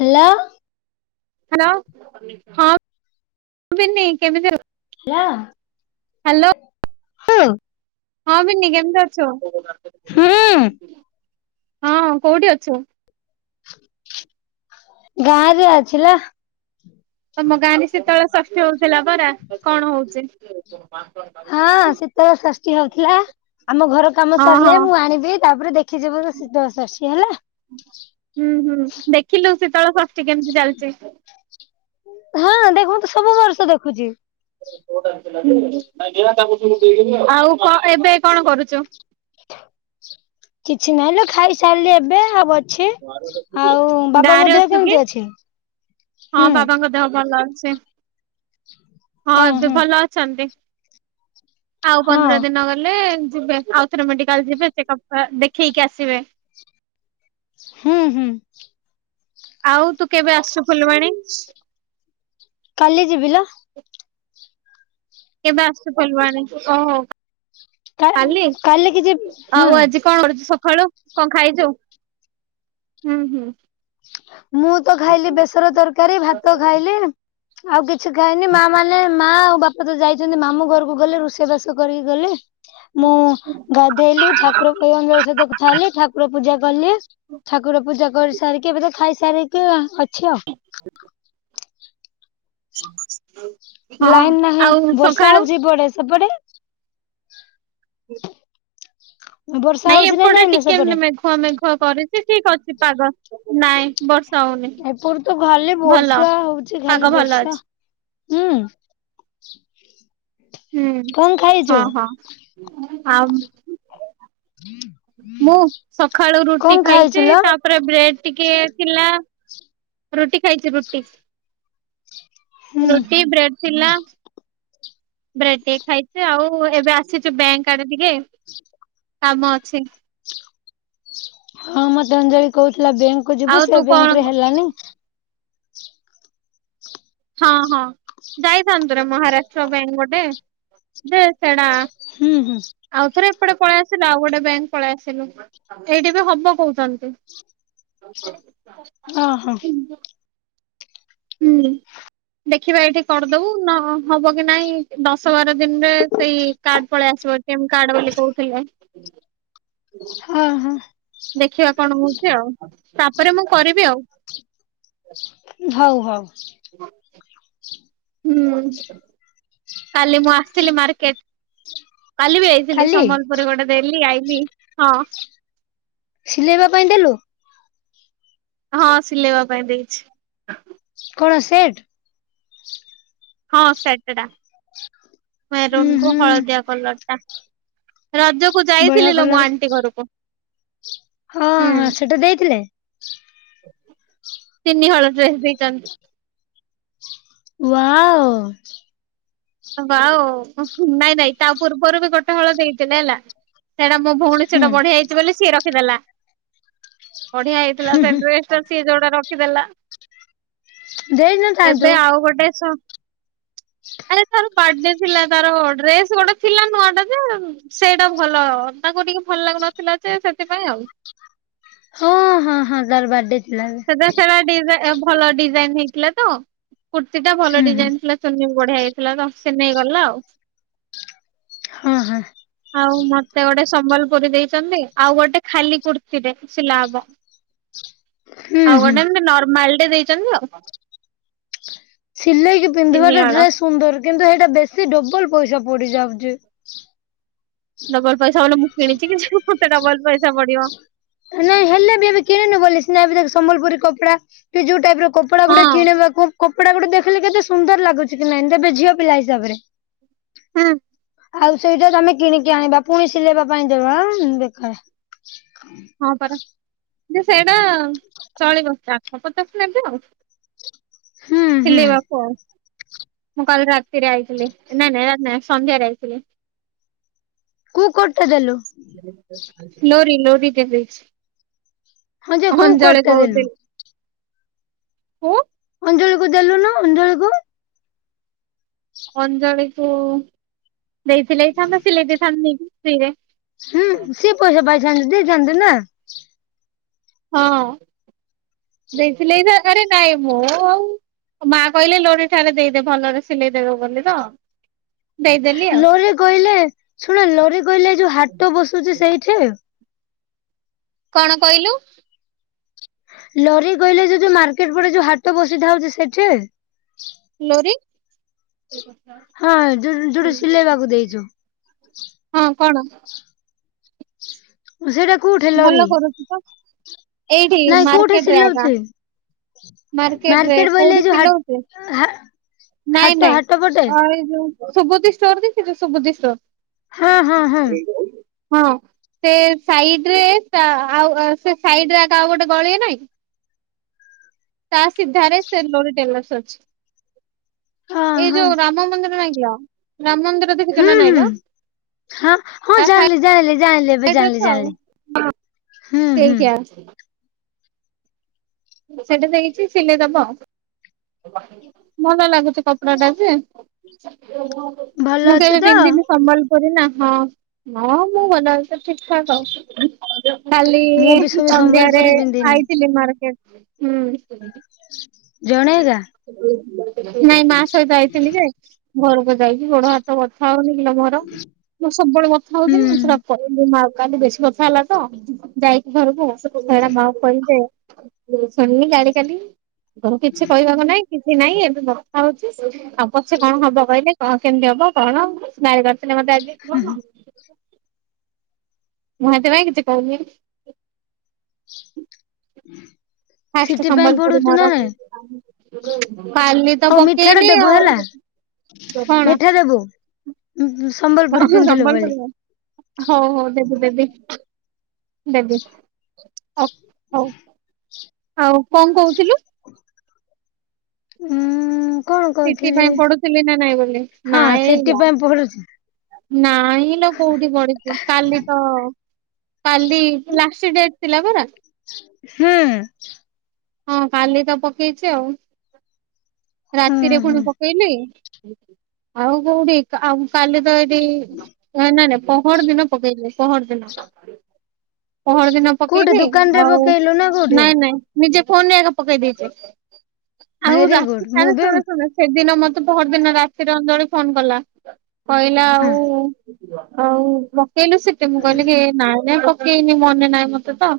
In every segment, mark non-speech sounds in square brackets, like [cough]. Hello. Hello ହଁ ବିନି କେମିତି ଅ ହାଲୋ। ହାଲୋ। ହଁ ବିନି କେମିତି ଅଛୁ? ହୁଁ। ହଁ କୋଉଠି ଅଛୁ? ଗାଁରେ ଅଛି ଲୋ। ତମ ଗାଁରେ ଶୀତଳ ଷଷ୍ଠୀ ହୋଉଥିଲା ପରା କଣ ହୋଉଛି? ହଁ ଶୀତଳ ଷଷ୍ଠୀ ହୋଉଥିଲା। ଆମ ଘର କାମ ହଁ ହଁ ସାରିଲେ ମୁଁ ଆଣିବି ତାପରେ ଦେଖିଯିବୁ ଶୀତଳଷଷ୍ଠୀ ହେଲା। ହୁଁ ହୁଁ ଦେଖିଲୁ ଶୀତଳ ଷଷ୍ଠୀ କେମିତି ଚାଲିଛି? ହଁ ଦେଖନ୍ତୁ ସବୁ ବର୍ଷ ଦେଖୁଛି। ହୁଁ ଆଉ କହ ଏବେ କଣ କରୁଛୁ? କିଛି ନାହିଁ ଲୋ ଖାଇସାରିଲି ଏବେ ଆଉ ଅଛି ଆଉ ଗାଁରେ ବାବାଙ୍କ ଦେହ ଅଛୁ କି? କେମିତି ଅଛି ହଁ ହୁଁ? ବାବାଙ୍କ ଦେହ ଭଲ ଅଛି ହଁ ଏବେ ଭଲ ଅଛନ୍ତି। ଆଉ ପନ୍ଦର ହଁ ଦିନ ଗଲେ ଯିବେ ଆଉଥରେ ମେଡିକାଲ୍ ଯିବେ ଚେକଅପ୍ କ ଦେଖେଇକି ଆସିବେ। ହୁଁ ହୁଁ। ଆଉ ତୁ କେବେ ଆସୁଛୁ ଫୁଲବାଣୀ? କାଲି ଯିବି ଲୋ। କେବେ ଆସୁଛୁ ଫୁଲବାଣୀ କୁ ଓ ହୋଉ। କା କାଲି କାଲିକି ଯିବି ହୁଁ। ଆଉ ଆଜି କଣ କରୁଛୁ ସକାଳୁ? କଣ ଖାଇଛୁ। ମୁଁ ତ ଖାଇଲି ବେସର ତରକାରୀ ଭାତ ଖାଇଲି। ଆଉ କିଛି ଖାଇନି ମା ମାନେ ମା ଆଉ ବାପା ବାପା ତ ଯାଇଛନ୍ତି ମାମୁଁ ଘରକୁ ଗଲେ ରୋଷେଇ ବାସ କରିକି ଗଲେ। ମୁଁ ଗାଧେଇଲି ଠାକୁର ପୁଅଙ୍କ ସହିତ କଥା ହେଲି ଠାକୁର ପୂଜା କାଲି। ଠାକୁର ପୂଜା କରିସାରିକି ଏବେ ତ ଖାଇସାରିକି ଅଛି ଆଉ। [inaudible] ଆଉ। ହଁ। ଲାଇନ ନାହିଁ ବର୍ଷା ସକାଳୁ ହଉଛି ଏପଟେ ସେପଟେ। ବର୍ଷା ହଉଛି ନା ନାଇଁ ଲୋ ସେପଟେ। ହଁ ମେଖୁଆ କରିଛି ଠିକ୍ ଅଛି ପାଗ ନାଇଁ। ବର୍ଷା ହଉନି। ଏପଟେ ତ ଖାଲି ଭଲ ବର୍ଷା ହଉଚ ପାଗ ଖାଲି ଭଲ ବର୍ଷା ଅଛି ହୁଁ। ହୁଁ କଣ ଖାଇଛୁ? ହଁ ହଁ ଆଉ। ମୁଁ ସକାଳୁ କଣ ରୁଟି ଖାଇଛୁ ଖାଇଛି ତା ଲୋ? ତାପରେ ବ୍ରେଡ ଟିକେ ଥିଲା ରୁଟି ଖାଇଛି ରୁଟି। ହୁଁ ରୁଟି ବ୍ରେଡ ଥିଲା। ବ୍ରେଡ ଟିକେ ଖାଇଛି ଆଉ ଏବେ ଆସିଛୁ ବ୍ୟାଙ୍କ ଆଡେ ଟିକେ। କାମ ଅଛି। ହଁ ମତେ ଅଞ୍ଜଳି କହୁଥିଲା ବ୍ୟାଙ୍କ କୁ ଯିବୁ ଆଉ ତୁ ସେ କଣ ବ୍ୟାଙ୍କ ରେ ହେଲାନି। ହଁ ହଁ ଯାଇଥାନ୍ତୁ ମହାରାଷ୍ଟ୍ର ବ୍ୟାଙ୍କ ଗୋଟେ ଯେ ସେଟା। ହୁଁ ହୁଁ। ଆଉ ଥରେ ଏପଟେ ପଳେଇ ଆସିଲୁ ଆଉ ଗୋଟେ ବ୍ୟାଙ୍କ ପଳେଇ ଆସିଲୁ ଏଇଠି ବି ହବ କହୁଛନ୍ତି। ଅ ହଁ। ହୁଁ ଦେଖିବା ଏଇଠି କରିଦବୁ ନ ହବ କି ନାଇଁ ଦଶ ବାର ଦିନରେ ସେଇ କାର୍ଡ ପଳେଇ ଆସିବ ଏ ଟି ଏମ କାର୍ଡ ବୋଲି କହୁଥିଲେ। ଅ ହଁ। ଦେଖିବା କଣ ହଉଛି ଆଉ ତାପରେ ମୁଁ କରିବି ଆଉ। ହଉ ହଉ। ହୁଁ। କାଲି ମୁଁ ଆସଥିଲି ମାର୍କେଟ। କାଲି ବି ଆଇଥିଲି କାଲି ସମ୍ବଲପୁର ଗୋଟେ ଦେଲି ଆଇଲିି ହଁ। ସିଲେଇବା ପାଇଁ ଦେଲୁ। ହଁ ସିଲେଇବା ପାଇଁ ଦେଇଛି। କଣ ସେଟ। ହଁ ସେଟଟା ହୁଁ ମେରୁନ୍ କୁ ହୁଁ ହଳଦିଆ କଲର ଟା। ରଜକୁ ବଢିଆ ଯାଇଥିଲିଲୋ କଲର ମୁଁ ଆଣ୍ଟି ଘରକୁ। ହଁ ହୁଁ ହଁ ସେଟା ଦେଇଥିଲେ। ତିିନି ହଳ ଡ୍ରେସ ଦେଇଛନ୍ତି। ୱାଓ। ନାଇଁ ନାଇଁ ତା ପୂର୍ବରୁ ବି ଗୋଟେ ହଳ ଦେଇଥିଲେ ହେଲା ସେଟା ମୁଁ ଭଉଣୀ ହୁଁ ସେଟା ବଢିଆ ହୋଇଛି ବୋଲି ସିଏ ରଖିଦେଲା। ବଢିଆ ହେଇଥିଲା ସେ ଡ୍ରେସ ଟା ସିଏ ଯୋଉଟା ରଖିଦେଲା। ଦେଇନଥାନ୍ତୁ। ଏବେ ଆଉ ଗୋଟେ। ହଁ। ଆରେ ତାର ବାର୍ଥଡେ ଥିଲା ତାର ଡ୍ରେସ ଗୋଟେ ଥିଲା ନୁଆଟା ଯେଉ। ସେଇଟା ଭଲ ତାଙ୍କୁ ଟିକେ ଭଲ ଲାଗୁନଥିଲା ଯେ ସେଥିପାଇଁ ଆଉ। ହଁ ହଁ ହଁ ତାର ବାର୍ଥଡେ ଥିଲା ଏବେ। ସାରା ଡି ଭଲ ଡିଜାଇନ ହେଇଥିଲା ତ କୃତ୍ତିଟା ଭଲ ହୁଁ ଡିଜାଇନ ଥିଲା। ଚୁନି ବି ବଢିଆ ହେଇଥିଲା ତ ସ ନେଇେଇ ଗଲା ଆଉ। ହଁ ହଁ। ଆଉ ମତେ ଗୋଟେ ସମ୍ବଲପୁରୀ ଦେଇଛନ୍ତି ଆଉ ଗୋଟେ ଖାଲି କୃତିଟେ ସିଲା ହବ। ହ। ଆଉ ଗୋଟେ ଏମତି ନର୍ମାଲ ଟେ ଦେଇଛନ୍ତି ଆଉ। ସିଲେଇକି ତିନି ପିନ୍ଧିବାଟା ହଳ ଡ୍ରେସ ସୁନ୍ଦର କିନ୍ତୁ ସେଇଟା ବେଶୀ ଡବଲ ପଇସା ପଡିଯାଉଛି। ଡବଲ ପଇସା ବଲେ ମୁଁ କିଣିଛି କିଛି ମୋତେ ଡବଲ ପଇସା ପଡିବ। ନାଇଁ ହେଲେ ବି ଏବେ କିଣିନୁ ବୋଲି ସିନା ଏବେ ଦେଖ୍ ସମ୍ବଲପୁରୀ କପଡା। କି ଯୋଉ ଟାଇପ ର କପଡା ହଁ ଗୁଡା କିଣିବାକୁ। କପଡା ଗୁଟେ ଦେଖିଲେ କେତେ ସୁନ୍ଦର ଲାଗୁଛି କି ନାଇ ତେବେ ଝିଅ ପିଲା ହିସାବରେ। ହୁଁ। ଆଉ ସେଇଟା ତମେ କିଣିକି ଆଣିବା ପୁଣି ସିଲେଇବା ପାଇଁ ଦବା ଉଁ ବେକାର। ହଁ ପରା। କିନ୍ତୁ ସେଇଟା ଚଳିବ ଆଠଶହ ପଚାଶ ନେବେ ଆଉ। ହୁଁ ହୁଁ ସିଲେଇବାକୁ ଆଉ। ମୁଁ କାଲି ରାତିରେ ଆଇଥିଲି ନାଇଁ ନାଇଁ ନାଇଁ ସନ୍ଧ୍ୟାରେ ଆଇଥିଲି। କୁ କଟ୍ ଟା ଦେଲୁ। ଲୋରି ଲୋରି ଦେ ହଁ ଯେ ଦେଇଛି କୋଉ କୋଟ ଅଞ୍ଜଳି ଟା ଦେଲୁ? କହୁଥିଲି। କୋଉ ଅଞ୍ଜଳି କୁ ଦେଲୁନୁ ଅଞ୍ଜଳି କୁ। ଅଞ୍ଜଳି କୁ ଦେଇଥିଲେ ହେଇଥାନ୍ତା ସିଲେଇ ଦେଇଥାନ୍ତା ସିଲେଇ ଦେଇଥାନ୍ତେ ଫ୍ରି ରେ। ହୁଁ ସିଏ ପଇସା ପାଇଥାଆନ୍ତ ଦେଇଥାନ୍ତା ନା ଚନ୍ଦନା। ହଁ ଦେଇ ଥିଲେ ହେଇ ଥାନ୍ତା ଟାଇମ୍ ହଁ। ମା କହିଲେ ଲୋରି ଠାରେ ଦେଇଦେବେ ଭଲରେ ସିଲେଇଦବ ବୋଲି ତ। ଦେଇଦେଲି ଆଉ ଲୋରି କହିଲେ ଶୁଣ ଲୋରି କହିଲେ ଯୋଉ ହାଟ ବସୁଛି ସେଇଠି। କଣ କହିଲୁ? ଲୋରି କହିଲେ ଯୋଉ ଯୋଉ ମାର୍କେଟ ପଟେ ଯୋଉ ହାଟ ବସିଥାଉ ଟି ସେଠି ଲୋରି? ହଁ ଯୋ ଯୋଉଟୁ ସିଲେଇବାକୁ ଦେଇଛୁ। ହଁ କଣ? ସେଟା କଉଠି ଭଲ କରୁଛି ତ, ଏଇଠି ନାଇଁ କୋଉଠି ମାର୍କେଟରେ ଏକା ସିଲଉଛି ମାର୍କେଟ ରେ ବୋଇଲେ କୋଉଠି ଯୋଉ ହା ସିଲଉଛେ? ହା ନାଇଁ ହାଟ ନାଇଁ ହାଟ ପଟେ ଏ ଯୋଉ ସୁବୁଧି ଷ୍ଟୋର ଦେଖିନୁ ସୁବୁଧି ଷ୍ଟୋର। ହଁ ହଁ ହଁ। ହଁ ସେ ସାଇଡରେ ତା ଆଉ ସେ ସାଇଡରେ ଏକା ଆଉ ଗୋଟେ ଗଳି ନାଇଁ। ତା ସିଧାରେ ସେ ଲୋରି ଟେଲସ ଅଛି। ହଁ ଏଇ ହଁ ଯୋଉ ରାମ ମନ୍ଦିର ନାଇଁ କିଲୋ, ରାମ ମନ୍ଦିର ଦେଖିଚୂ ହୁଁ କି ହୁଁ ନାଇଁଲ? ହଁ ହଁ ଜାଣିଲି ଜାଣିଲି ଜାଣିଲି ଏବେ ଜାଣିଲି ଜାଣିଲି। ହୁଁ ହୁଁ। ଠିକ୍ ହେ। ସେଟା ଦେଇଛି ସିଲେଇ ଦବ। ଭଲ ଲାଗୁଛି କପଡା ଟା ଯେ ଭଲ ମୁଁ ଅଛୁ କେବେ ତ ପିନ୍ଧିନି ସମ୍ବଲ ନା ହଁ, ହଁ ମୁଁ ଗଲା ତ ଠିକ ଠାକ ହଉଛି। କଲି ମୁଁ ବି ଶୁଣି ସନ୍ଧ୍ୟାରେ ସମ୍ବଲପୁରୀ ପିନ୍ଧିନି ଆଇଥିଲି ମାର୍କେଟ ହୁଁ। ଜଣେ ଏକା। ନାଇଁ ମା ସହିତ ଆଇଥିଲି ଯେ, ଘରକୁ ଯାଇକି ଗୋଡ ହାତ ତ ବଥା ହଉନି କିଲୋ ମୋର? ମୁଁ ସବୁବେଳେ ବଥା ହୁଁ ହଉଥିଲି ହୁଁ ମୋ ମା କାଲି ବେଶୀ ବଥା ହେଲା ତ ଯାଇଛି ଘରକୁ ଆସୁ। ସେଡା ମାକୁ କହିଲି ଯେ ଶୁଣିଲି ଗାଡି କାଲି କିଛି କହିହେବ ନାଇଁ। କିଛି ନାଇଁ ଏବେ ବଥା ହଉଛି ଆଉ ପଛେ କଣ ହବ କହିଲେ କଣ କେମିତି ହବ କଣ, ନା ହୁଁ। [unintelligible] ମୁଁ ହେଥି ପାଇଁ କିଛି କହୁନି ଫାଷ୍ଟ୍ ସିଟି ପାଇଁ ସମ୍ବଲପୁରୀ ପଢୁଛୁ ନା ମୋର ନାଇଁ କାଲି ତ ହଉ ମିଠାଟା ପକେଇଲି, ଦେବୁ ହେଲା ଆଉ କଣ? [unintelligible] [unintelligible] ସମ୍ବଲପୁରୁ [unintelligible] ହଉ ହଉ ଦେବି ଦେବି ଦେବି। ଓ ହଉ ହଉ, ଆଉ କଣ କହୁଥିଲୁ? ଏଁ ସିଟି ପାଇଁ ପଡୁଥିଲି ନା ନାଇଁ ବୋଲେ, ହଁ ନାଇଁ ସିଟି ବା। ପାଇଁ ପଢୁଛି ନାଇଁ ଲୋ କୋଉଠୁ ପଢିଛୁ, କାଲି ତ କାଲି ଲାଷ୍ଟ୍ ଡେଟ୍ ଥିଲା ପରା। ହୁଁ। ହଁ କାଲି ତ ପକେଇଛି ଆଉ, ହୁଁ ରାତିରେ ପୁଣି ହୁଁ ପକେଇଲି। ଆଉ କୋଉଠି ଆଉ କାଲି ତ ଏଠି ନାଇଁ ନାଇଁ ପହର ଦିନ ପେକେଇଲେ ପହରଦିନ। ପହର ଦିନ କୋଉଠି ପକେଇବି, ଦୋକାନରେ ଆଉ ପକେଇଲୁ ନା କୋଉଠି ନାଇଁ ନାଇଁ ନିଜେ ଫୋନ ରେ ଆଗ ପକେଇ ଦେଇଛେ। ଆଉ ଭେରି ଗୁଡ ରାତି ମୁଁ ସାରା ବି ସୁଣ ସୁଣ। ସେଦିନ ମତେ ପହର ଦିନ ରାତିର ଅଞ୍ଜଳି ଫୋନ କଲା, କହିଲା ହଁ ଆଉ ଆଉ ପକେଇଲୁ ସିଟି, ମୁଁ କହିଲି କି ନାଇଁ ନାଇଁ ପକେଇନି ମନେ ନାହିଁ ମତେ ତ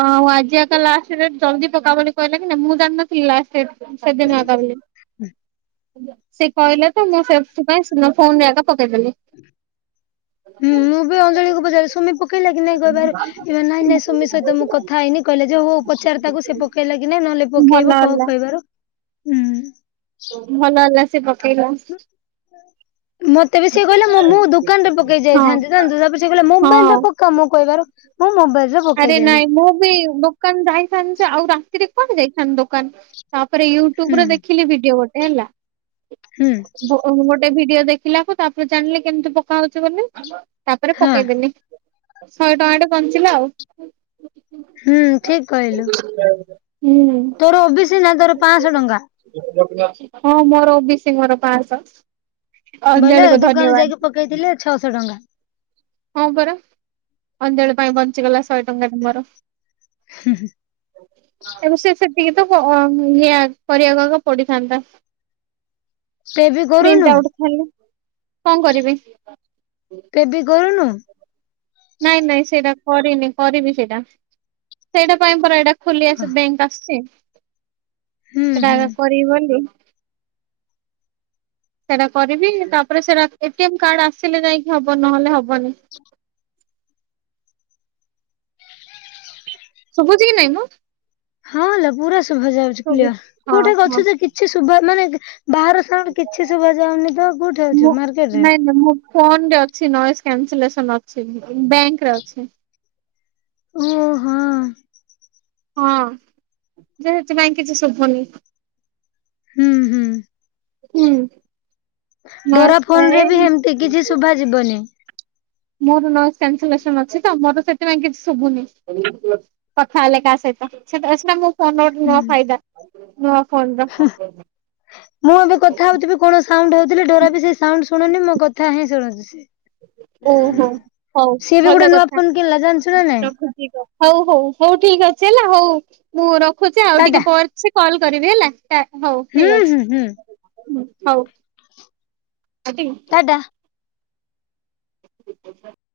ଆଉ ଆଜି ଆତ ଲାଷ୍ଟ୍ ସେ ଜଲଦି ପକା ବୋଲି କହିଲା କି ନା ମୁଁ ଜାଣିନଥିଲି ଲାଷ୍ଟ ଡେଟ୍ ସେଦିନ ତା ବୋଲି। ସେ କହିଲେ ତ ମୁଁ ସେଥି ପାଇଁ ସୁମା ଫୋନରେ ଆଗ ପକେଇଦେଲି। [unintelligible] ହୁଁ ମୁଁ ବି ଅଞ୍ଜଳି କୁ ପଚାରିଲି ସୁମି ପକେଇଲା କିି ନାଇଁ କହିବାର ନାଇଁ ନାଇଁ ସୁମି ସହିତ ମୁଁ କ କଥାହେଇନି କହିଲା ଯେ ହଉ ପଚାର ତାକୁ ସେ ପକେଇଲା କି ନାଇଁ ନହେଲେ ପକେଇବ ଭଲ କଣ ହେଲା କହିବାର, ହୁଁ ଭଲ ହେଲା ସେ ପକେଇଲ। ମତେ ବି ସିଏ କହିଲା ମୁଁ ଦୋକାନରେ ପକେଇ ହଁ ଯାଇଥାନ୍ତି ନ ତାପରେ ସେ କହିଲା ମୋବାଇଲରେ ହଁ ପ କା ମୁଁ କହିବାର ମୁଁ ମୋବାଇଲରେ ଆରେ ପକେଇଦେଲି ନାଇଁ ମୁଁ ବି ଦୋକାନ ଯାଇଥାନ୍ତି ଯେ ଆଉ ରାତିରେ କଣ ଯାଇଥାନ୍ତି ଦୋକାନ୍। ତାପରେ ହୁଁ ୟୁଟ୍ୟୁବ୍ରେ ଦେଖିଲି ଭିଡିଓ ଗୋଟେ ହେଲା। ହୁଁ। ଓ ଗୋଟେ ଭିଡିଓ ଦେଖିଲାକୁ ତାପରେ ଜାଣିଲି କେମିତି ପକା ହଉଛି ବୋଲି ତାପରେ ହଁ ପକେଇଦେଲିି। ଶହେ ଟଙ୍କା ଟେ ବଞ୍ଚିଲା ଆଉ। ହୁଁ ଠିକ କହିଲୁ। [inaudible] ହୁଁ ତୋର ଓବିସି ନା ତୋର ପାଞ୍ଚଶହ ଟଙ୍କା। ହଁ ମୋର ଓବିଶି ମୋର ପାଞ୍ଚଶହ ବୋଇଲେ ଅଞ୍ଜଳିକୁ ଦୋକାନ ଧନ୍ୟବାଦ୍। ଯାଇକି ପକେଇଥିଲେ ଛଅଶହ ଟଙ୍କା। ହଁ ପରା ଅଞ୍ଜଳି ପାଇଁ ବଞ୍ଚିଗଲା ଶହେ ଟଙ୍କାଟେ ମୋର। ହୁଁଁ ହୁଁ ଏବଂ ସେ ସେତିକି ତ ଇଏ କରିବାକୁକା ପଡିିଥାନ୍ତା। [inaudible] ବି କରୁନୁ ପ୍ରିଣ୍ଟ୍ ଆଉଟ୍ ଖାଲି। କଣ କରିବି? କେବି କରୁନୁ। ନାଇଁ ନାଇଁ ସେଇଟା କରିନି କରିନି ସେଇଟା ସେଇଟା ପାଇଁ ପ ଏଇଟା ଖୋଲି ଆସେ ବ୍ୟାଙ୍କ୍ ଆସଛି ହୁଁ ହୁଁ। ସେଟାକା କରିବି ବୋଲି। ସେଇଟା କରିବି ତାପରେ ସେଟା ଏଟି ଏମ କାର୍ଡ ଆସିଲେ ଯାଇକି ହବ ନହେଲେ ହବନି। ଶୁଭୁଛି କି ନାଇଁ ମ? ହଁ ଲୋ ପୁରା ଶୁଭା ଯାଉଛି ଶୁଭୁଛି କ୍ଲିଅର ହଁ କୋଉଠା ହଁ ଅଛୁ ତ କି କିଛି ଶୁଭା ମାନେ ବାହାର ସାଙ୍ଗ କିଛି ଶୁଭା ଯାଉନି ତ କୋଉଠି ଅଛୁ ମୁଁ ମାର୍କେଟରେ? ନାଇଁ ନାଇଁ ମୋ ଫୋନରେ ଅଛି ନଏଜ୍ କ୍ୟାନ୍ସେଲେସନ୍ ଅଛି ବ ବ୍ୟାଙ୍କରେ ଅଛି। ଓ ହଁ। ହଁ ଯେ ସେଥିପାଇଁ କିଛି ଶୁଭୁନି। ହୁଁ ହୁଁ ହୁଁ ଡୋରା ନଏଜ ଏ ଫୋନ୍ ରେ ବି ହେମ୍ ଟି କିଛି ଶୁଭା ଯିବନି। ମୋର ନଏଜ୍ କ୍ୟାନ୍ସେଲେସନ୍ ଅଛି ତ ମୋର ସେଥିପାଇଁ କିଛି ଶୁଭୁନି। ପଖା ଲେକା ସେଇଟା ସେଟା ସେଟା ମୋ ଫୋନ୍ ର ଗୋଟେ ନୂଆ ଫାଇଦା ନୂଆ ଫୋନ୍ ର। ହୁଃ ମୁଁ ଏବେ କଥା ହୋଉଥିବି କଣ ସାଉଣ୍ଡ୍ ହଉଥିଲେ ଡୋରା ବି ସେ ସାଉଣ୍ଡ୍ ଶୁଣୁନୀ ମୋ କଥା ହିଁ ଶୁଣୁଚି ଓହୋ ସିଏ। ହଉ ସିଏ ବି ଭଲ ଗୋଟେ ନୂଆ କଥା। ଫୋନ୍ କିଣିଲା ଜାଣିଛୁ ନା ନାଇଁ? ରଖୁଛି ହଉ ହଉ ହଉ ଠିକ ଅଛି ହେଲା ହଉ ମୁଁ ରଖୁଛି ଆଉ ଟିକେ ଟାଟା ପରେ ସେ କଲ୍ କରିବି ହେଲା। କାଟ୍ ହଉ ହୁଁ ଠିକ୍ ଅଛି ହୁଁ ହୁଁ ହଉ। ଟାଟା।